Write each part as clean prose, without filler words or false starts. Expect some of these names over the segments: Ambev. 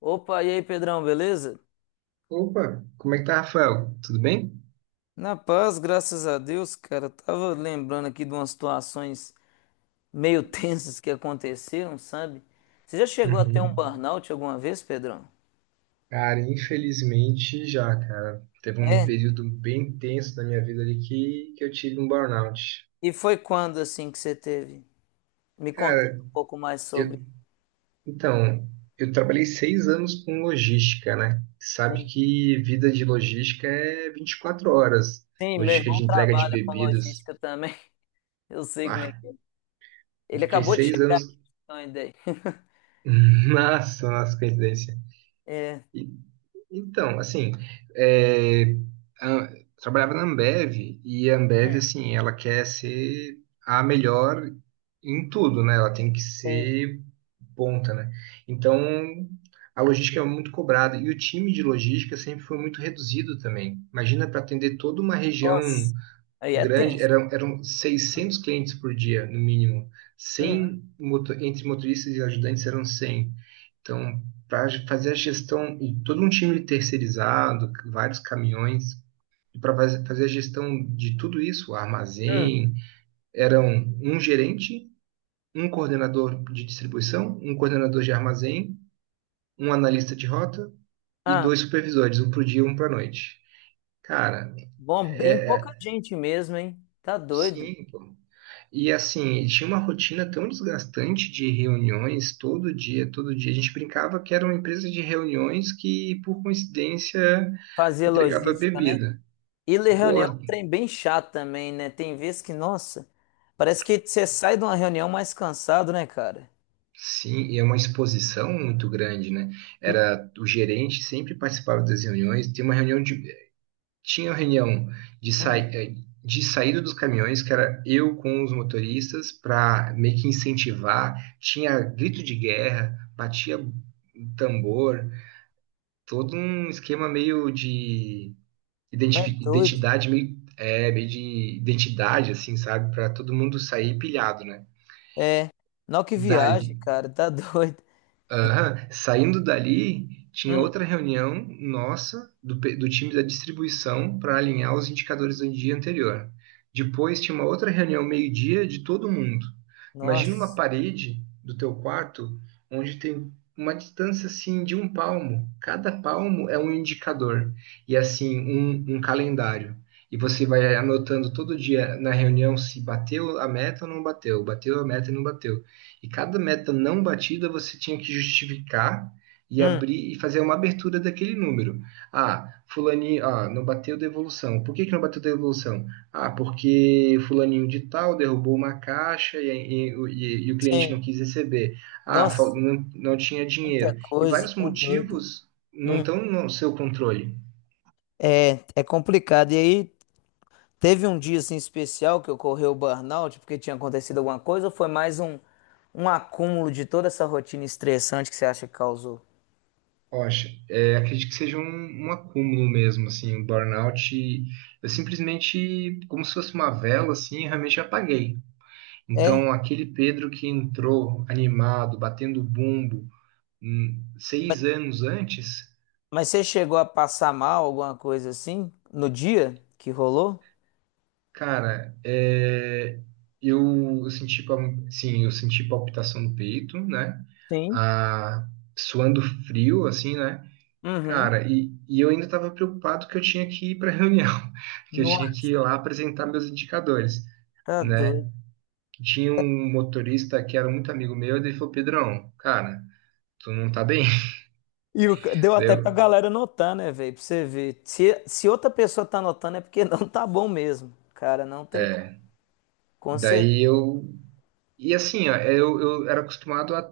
Opa, e aí, Pedrão, beleza? Opa, como é que tá, Rafael? Tudo bem? Na paz, graças a Deus, cara. Eu tava lembrando aqui de umas situações meio tensas que aconteceram, sabe? Você já chegou a ter um Uhum. burnout alguma vez, Pedrão? Cara, infelizmente já, cara. Teve um É? período bem tenso da minha vida ali que eu tive um burnout. E foi quando, assim, que você teve? Me conta Cara, um pouco mais sobre. eu, então, eu trabalhei 6 anos com logística, né? Sabe Sim. que vida de logística é 24 horas. Sim, meu Logística irmão de entrega de trabalha com bebidas. logística também. Eu sei como é Ah, que é. eu Ele fiquei acabou de seis chegar aqui, anos. pra você ter uma ideia. Nossa, nossa, coincidência. É, Então, assim, é, a- trabalhava na Ambev e a Ambev, assim, ela quer ser a melhor em tudo, né? Ela tem que sim. ser ponta, né? Então, a logística é muito cobrada e o time de logística sempre foi muito reduzido também. Imagina para atender toda uma região Nossa. Aí é grande, tenso. Eram 600 clientes por dia, no mínimo. Uhum. Entre motoristas e ajudantes eram 100. Então, para fazer a gestão e todo um time terceirizado, vários caminhões, e para fazer a gestão de tudo isso, o Hum. armazém, eram um gerente, um coordenador de distribuição, um coordenador de armazém, um analista de rota e Ah. dois supervisores, um para o dia e um para a noite. Cara, Bom, bem é, pouca é- gente mesmo, hein? Tá doido. sim. Pô. E assim, tinha uma rotina tão desgastante de reuniões todo dia, todo dia. A gente brincava que era uma empresa de reuniões que, por coincidência, Fazer entregava logística, né? bebida. E ler Pô, reunião é um trem bem chato também, né? Tem vezes que, nossa, parece que você sai de uma reunião mais cansado, né, cara? sim, e é uma exposição muito grande, né? Era o gerente sempre participava das reuniões. Tem uma reunião de Tinha uma reunião de sai, Hum, eh, de saída dos caminhões que era eu com os motoristas para meio que incentivar. Tinha grito de guerra, batia tambor, todo um esquema meio de tá doido. Identidade, assim, sabe? Para todo mundo sair pilhado, né? É. Não, que Dali, viagem, cara, tá doido. Aham. Saindo dali, tinha Hum, outra reunião nossa, do time da distribuição, para alinhar os indicadores do dia anterior. Depois tinha uma outra reunião meio-dia de todo mundo. Imagina uma nossa. parede do teu quarto onde tem uma distância assim de um palmo. Cada palmo é um indicador e assim um calendário. E você vai anotando todo dia na reunião se bateu a meta ou não bateu, bateu a meta e não bateu. E cada meta não batida você tinha que justificar e Hum, abrir e fazer uma abertura daquele número. Ah, fulaninho, ah, não bateu devolução. Por que que não bateu devolução? Ah, porque fulaninho de tal derrubou uma caixa e o cliente não sim. quis receber. Ah, Nossa, não, não tinha muita dinheiro. E coisa, vários tá doido. motivos não Hum, estão no seu controle. é complicado. E aí, teve um dia assim especial que ocorreu o burnout porque tinha acontecido alguma coisa ou foi mais um acúmulo de toda essa rotina estressante que você acha que causou? Poxa, acredito que seja um acúmulo mesmo, assim, um burnout. Eu simplesmente, como se fosse uma vela, assim, realmente apaguei. É? Então, aquele Pedro que entrou animado, batendo bumbo, Mas, 6 anos antes. mas você chegou a passar mal, alguma coisa assim, no dia que rolou? Cara, eu, eu senti, pal- sim, eu senti palpitação no peito, né? Sim. Ah, suando frio, assim, né? Uhum. Cara, e eu ainda estava preocupado que eu tinha que ir para a reunião, que eu tinha que Nossa, ir lá apresentar meus indicadores, tá doido. né? Tinha um motorista que era muito amigo meu, e ele falou, Pedrão, cara, tu não tá bem? Deu Daí até pra galera notar, né, velho? Pra você ver. Se outra pessoa tá notando é porque não tá bom mesmo. Cara, não tem como. Com certeza. Daí eu. E assim, ó, eu era acostumado a.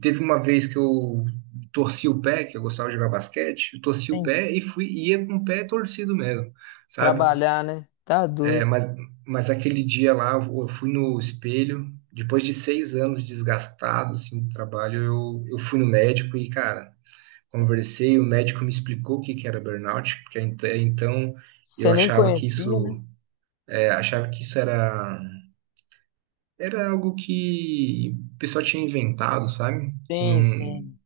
Teve uma vez que eu torci o pé, que eu gostava de jogar basquete, eu torci o pé e ia com o pé torcido mesmo, sabe? Trabalhar, né? Tá É, doido. mas aquele dia lá, eu fui no espelho, depois de 6 anos desgastado, assim, do trabalho, eu fui no médico e, cara, conversei, o médico me explicou o que que era burnout, porque até então eu Você nem achava que conhecia, né? isso, achava que isso era algo que o pessoal tinha inventado, sabe? Que Sim, não, sim.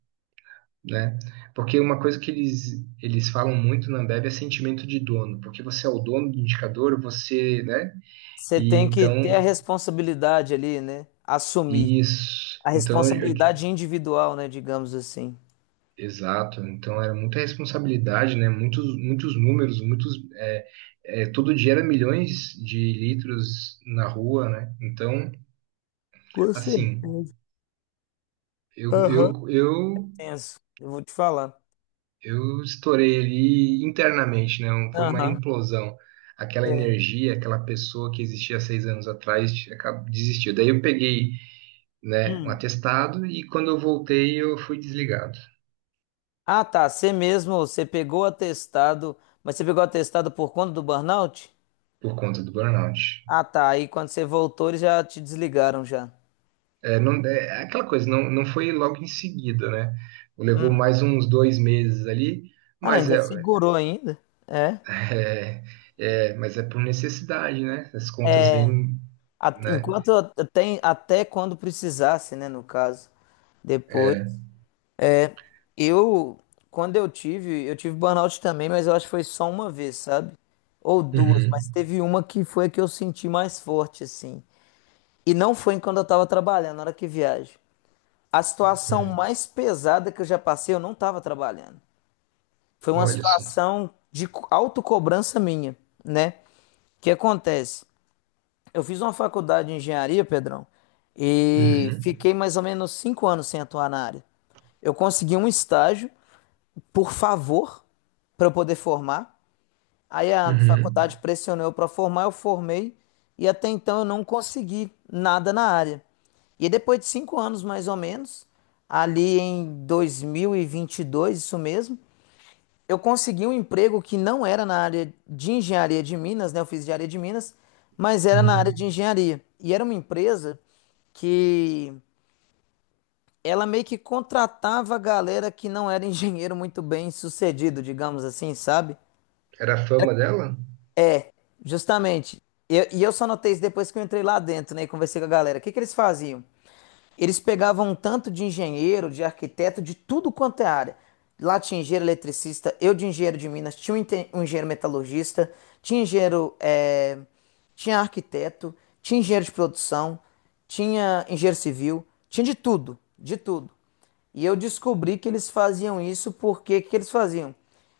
né? Porque uma coisa que eles falam muito na Ambev é sentimento de dono, porque você é o dono do indicador, você, né? Você E tem que então, ter a responsabilidade ali, né? Assumir. isso. A Então, responsabilidade individual, né? Digamos assim. exato. Então, era muita responsabilidade, né? Muitos, muitos números, muitos. Todo dia era milhões de litros na rua, né? Então, Com assim, certeza. eu, Aham. eu, eu Tenso. Eu vou te falar. Eu estourei ali internamente, né? Foi uma Aham. implosão. Aquela É. energia, aquela pessoa que existia há 6 anos atrás desistiu. Daí eu peguei, né, um Hum. atestado e quando eu voltei eu fui desligado Ah, tá. Você mesmo, você pegou o atestado, mas você pegou o atestado por conta do burnout? por conta do burnout. Ah, tá. Aí quando você voltou, eles já te desligaram já. É, não, é aquela coisa, não, não foi logo em seguida, né? Levou mais uns 2 meses ali, Ah, não, mas ainda é, segurou ainda. É. é, mas é por necessidade, né? As contas vêm, A- né? Enquanto até quando precisasse, né? No caso. Depois. Eu, quando eu tive burnout também, mas eu acho que foi só uma vez, sabe? Ou duas, mas Uhum. teve uma que foi a que eu senti mais forte, assim. E não foi quando eu tava trabalhando, na hora que viajo. A situação Uhum. mais pesada que eu já passei, eu não tava trabalhando. Foi uma Olha só. situação de autocobrança minha, né? O que acontece? Eu fiz uma faculdade de engenharia, Pedrão, e Uhum, fiquei mais ou menos 5 anos sem atuar na área. Eu consegui um estágio por favor, para eu poder formar. Aí a uhum, faculdade pressionou para formar, eu formei e até então eu não consegui nada na área. E depois de 5 anos mais ou menos, ali em dois mil e vinte e dois isso mesmo, eu consegui um emprego que não era na área de engenharia de Minas, né? Eu fiz engenharia de Minas, mas era na área uhum. de engenharia. E era uma empresa que ela meio que contratava a galera que não era engenheiro muito bem sucedido, digamos assim, sabe? Era a fama dela? Justamente. E eu só notei isso depois que eu entrei lá dentro, né, e conversei com a galera. O que que eles faziam? Eles pegavam um tanto de engenheiro, de arquiteto, de tudo quanto é área. Lá tinha engenheiro eletricista, eu de engenheiro de Minas, tinha um engenheiro metalurgista, tinha engenheiro, tinha arquiteto, tinha engenheiro de produção, tinha engenheiro civil, tinha de tudo, de tudo. E eu descobri que eles faziam isso porque que eles faziam?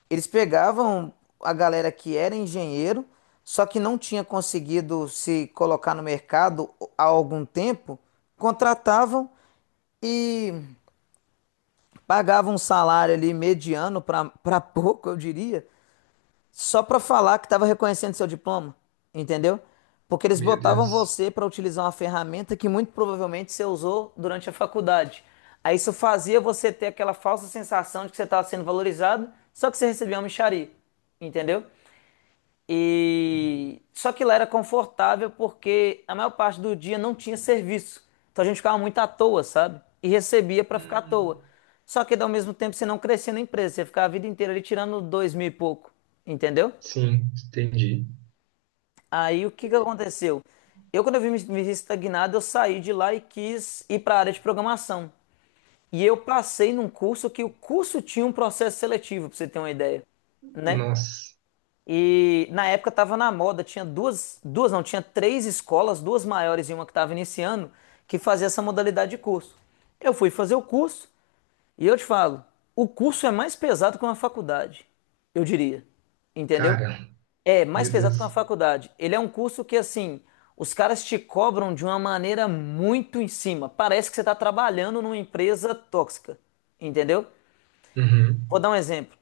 Eles pegavam a galera que era engenheiro, só que não tinha conseguido se colocar no mercado há algum tempo, contratavam e pagavam um salário ali mediano para pouco, eu diria, só para falar que tava reconhecendo seu diploma, entendeu? Porque eles Meu botavam Deus. você para utilizar uma ferramenta que muito provavelmente você usou durante a faculdade. Aí isso fazia você ter aquela falsa sensação de que você estava sendo valorizado, só que você recebia uma mixaria, entendeu? E só que lá era confortável porque a maior parte do dia não tinha serviço. Então a gente ficava muito à toa, sabe? E recebia para ficar à toa. Hum, Só que ao mesmo tempo você não crescia na empresa, você ficava a vida inteira ali tirando dois mil e pouco, entendeu? sim, entendi. Aí o que que aconteceu? Quando eu me vi estagnado, eu saí de lá e quis ir para a área de programação. E eu passei num curso que o curso tinha um processo seletivo, para você ter uma ideia, né? Nossa, E na época estava na moda, tinha duas, duas não, tinha três escolas, duas maiores e uma que estava iniciando, que fazia essa modalidade de curso. Eu fui fazer o curso e eu te falo, o curso é mais pesado que uma faculdade, eu diria. Entendeu? cara, É mais meu pesado que uma Deus. faculdade. Ele é um curso que, assim, os caras te cobram de uma maneira muito em cima. Parece que você está trabalhando numa empresa tóxica, entendeu? Uhum, Vou dar um exemplo.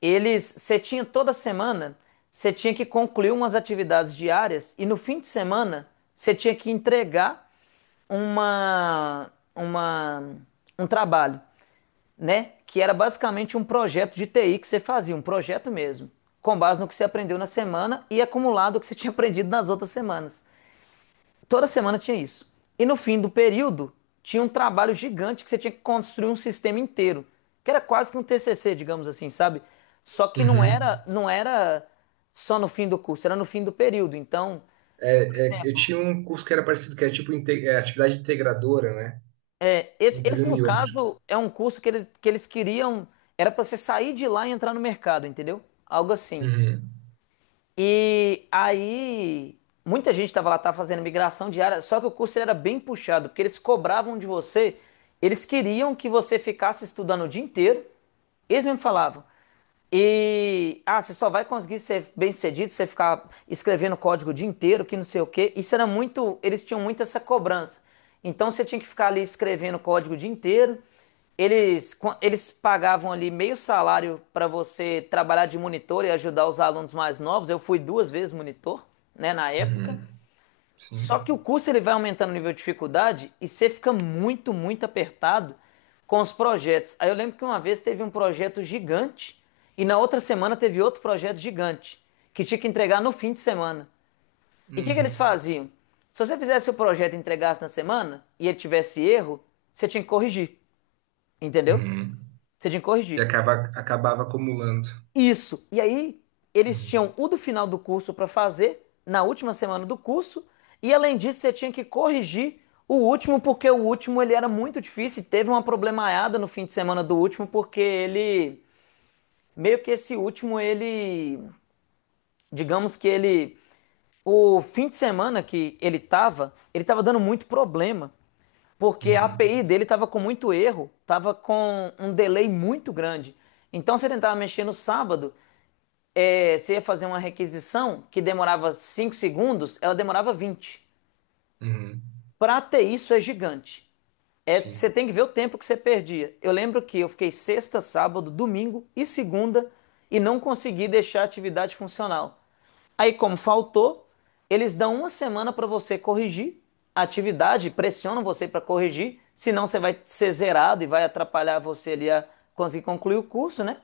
Você tinha toda semana, você tinha que concluir umas atividades diárias e no fim de semana você tinha que entregar uma, uma, um trabalho, né? Que era basicamente um projeto de TI que você fazia, um projeto mesmo, com base no que você aprendeu na semana e acumulado o que você tinha aprendido nas outras semanas. Toda semana tinha isso. E no fim do período, tinha um trabalho gigante que você tinha que construir um sistema inteiro, que era quase que um TCC, digamos assim, sabe? Só que não uhum. era, não era só no fim do curso, era no fim do período. Então, por Eu exemplo, tinha um curso que era parecido, que era tipo atividade integradora, né? Esse, Entre esse um no e outro. caso é um curso que eles queriam, era para você sair de lá e entrar no mercado, entendeu? Algo assim. Uhum, E aí, muita gente estava lá, estava fazendo migração diária, só que o curso ele era bem puxado, porque eles cobravam de você, eles queriam que você ficasse estudando o dia inteiro, eles mesmo falavam. E, você só vai conseguir ser bem-sucedido se você ficar escrevendo código o dia inteiro, que não sei o quê. Isso era muito, eles tinham muito essa cobrança. Então você tinha que ficar ali escrevendo código o dia inteiro. Eles pagavam ali meio salário para você trabalhar de monitor e ajudar os alunos mais novos. Eu fui duas vezes monitor, né, na época. uhum, sim. Só que o curso ele vai aumentando o nível de dificuldade e você fica muito, muito apertado com os projetos. Aí eu lembro que uma vez teve um projeto gigante e na outra semana teve outro projeto gigante que tinha que entregar no fim de semana. E o que que eles Hum, faziam? Se você fizesse o projeto e entregasse na semana e ele tivesse erro, você tinha que corrigir, entendeu? uhum. Você tinha que E corrigir. Acabava acumulando. Isso. E aí, eles Uhum, tinham o do final do curso para fazer, na última semana do curso, e além disso, você tinha que corrigir o último, porque o último ele era muito difícil, e teve uma problemaiada no fim de semana do último, porque ele meio que esse último ele, digamos que ele o fim de semana que ele tava, dando muito problema, porque a uhum, API dele tava com muito erro, tava com um delay muito grande. Então você tentava mexer no sábado, você ia fazer uma requisição que demorava 5 segundos, ela demorava 20. uhum, Para ter isso é gigante. É, você sim, tem que ver o tempo que você perdia. Eu lembro que eu fiquei sexta, sábado, domingo e segunda e não consegui deixar a atividade funcional. Aí, como faltou, eles dão uma semana para você corrigir a atividade, pressionam você para corrigir, senão você vai ser zerado e vai atrapalhar você ali a conseguir concluir o curso, né?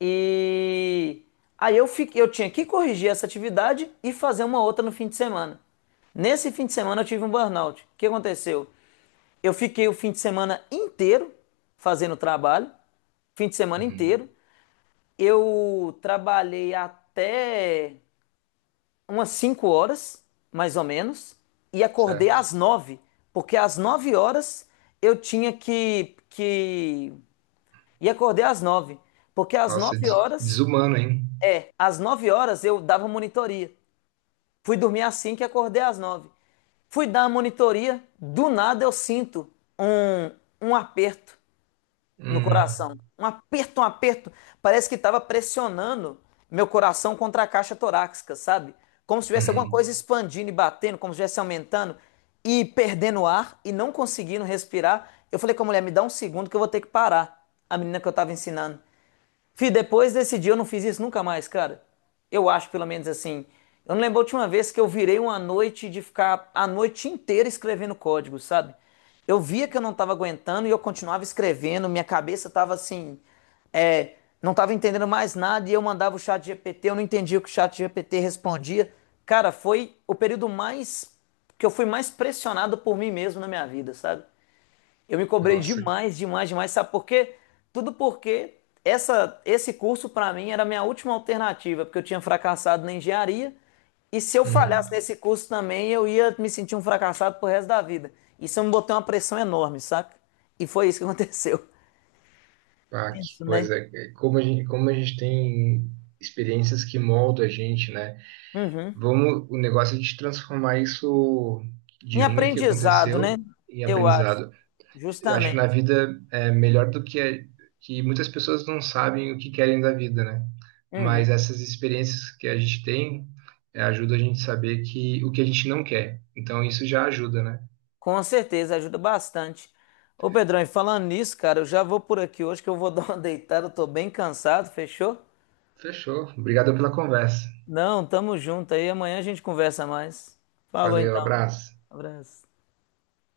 E aí eu fiquei, eu tinha que corrigir essa atividade e fazer uma outra no fim de semana. Nesse fim de semana eu tive um burnout. O que aconteceu? Eu fiquei o fim de semana inteiro fazendo trabalho, fim de semana uhum, inteiro. Eu trabalhei até umas 5 horas, mais ou menos, e acordei certo. às 9 porque às 9 horas eu tinha que e acordei às 9 porque às Nossa, nove horas desumano, hein? é, às nove horas eu dava monitoria. Fui dormir às 5 e acordei às 9. Fui dar a monitoria, do nada eu sinto um, um aperto no Hum, coração. Um aperto, um aperto. Parece que estava pressionando meu coração contra a caixa torácica, sabe? Como se tivesse alguma uhum. coisa expandindo e batendo, como se estivesse aumentando e perdendo ar e não conseguindo respirar. Eu falei com a mulher: me dá um segundo que eu vou ter que parar. A menina que eu estava ensinando. Fih, depois desse dia eu não fiz isso nunca mais, cara. Eu acho, pelo menos assim. Eu não lembro a última vez que eu virei uma noite de ficar a noite inteira escrevendo código, sabe? Eu via que eu não estava aguentando e eu continuava escrevendo, minha cabeça estava assim, é, não estava entendendo mais nada e eu mandava o chat GPT, eu não entendia o que o chat GPT respondia. Cara, foi o período mais que eu fui mais pressionado por mim mesmo na minha vida, sabe? Eu me cobrei Nossa, demais, demais, demais, sabe por quê? Tudo porque esse curso para mim era a minha última alternativa, porque eu tinha fracassado na engenharia, e se eu falhasse uhum. nesse curso também, eu ia me sentir um fracassado pro resto da vida. Isso me botou uma pressão enorme, saca? E foi isso que aconteceu. Ah, que Penso, né? coisa. Como a gente tem experiências que moldam a gente, né? Vamos, o negócio é de transformar isso Em de ruim que aprendizado, né? aconteceu em Eu acho, aprendizado. Eu acho que na justamente. vida é melhor do que que muitas pessoas não sabem o que querem da vida, né? Mas essas experiências que a gente tem ajuda a gente a saber que o que a gente não quer. Então isso já ajuda, né? Com certeza, ajuda bastante. Ô Pedrão, e falando nisso, cara, eu já vou por aqui hoje que eu vou dar uma deitada, eu tô bem cansado, fechou? Fechou. Obrigado pela conversa. Não, tamo junto aí. Amanhã a gente conversa mais. Falou Valeu, então. abraço. Abraço.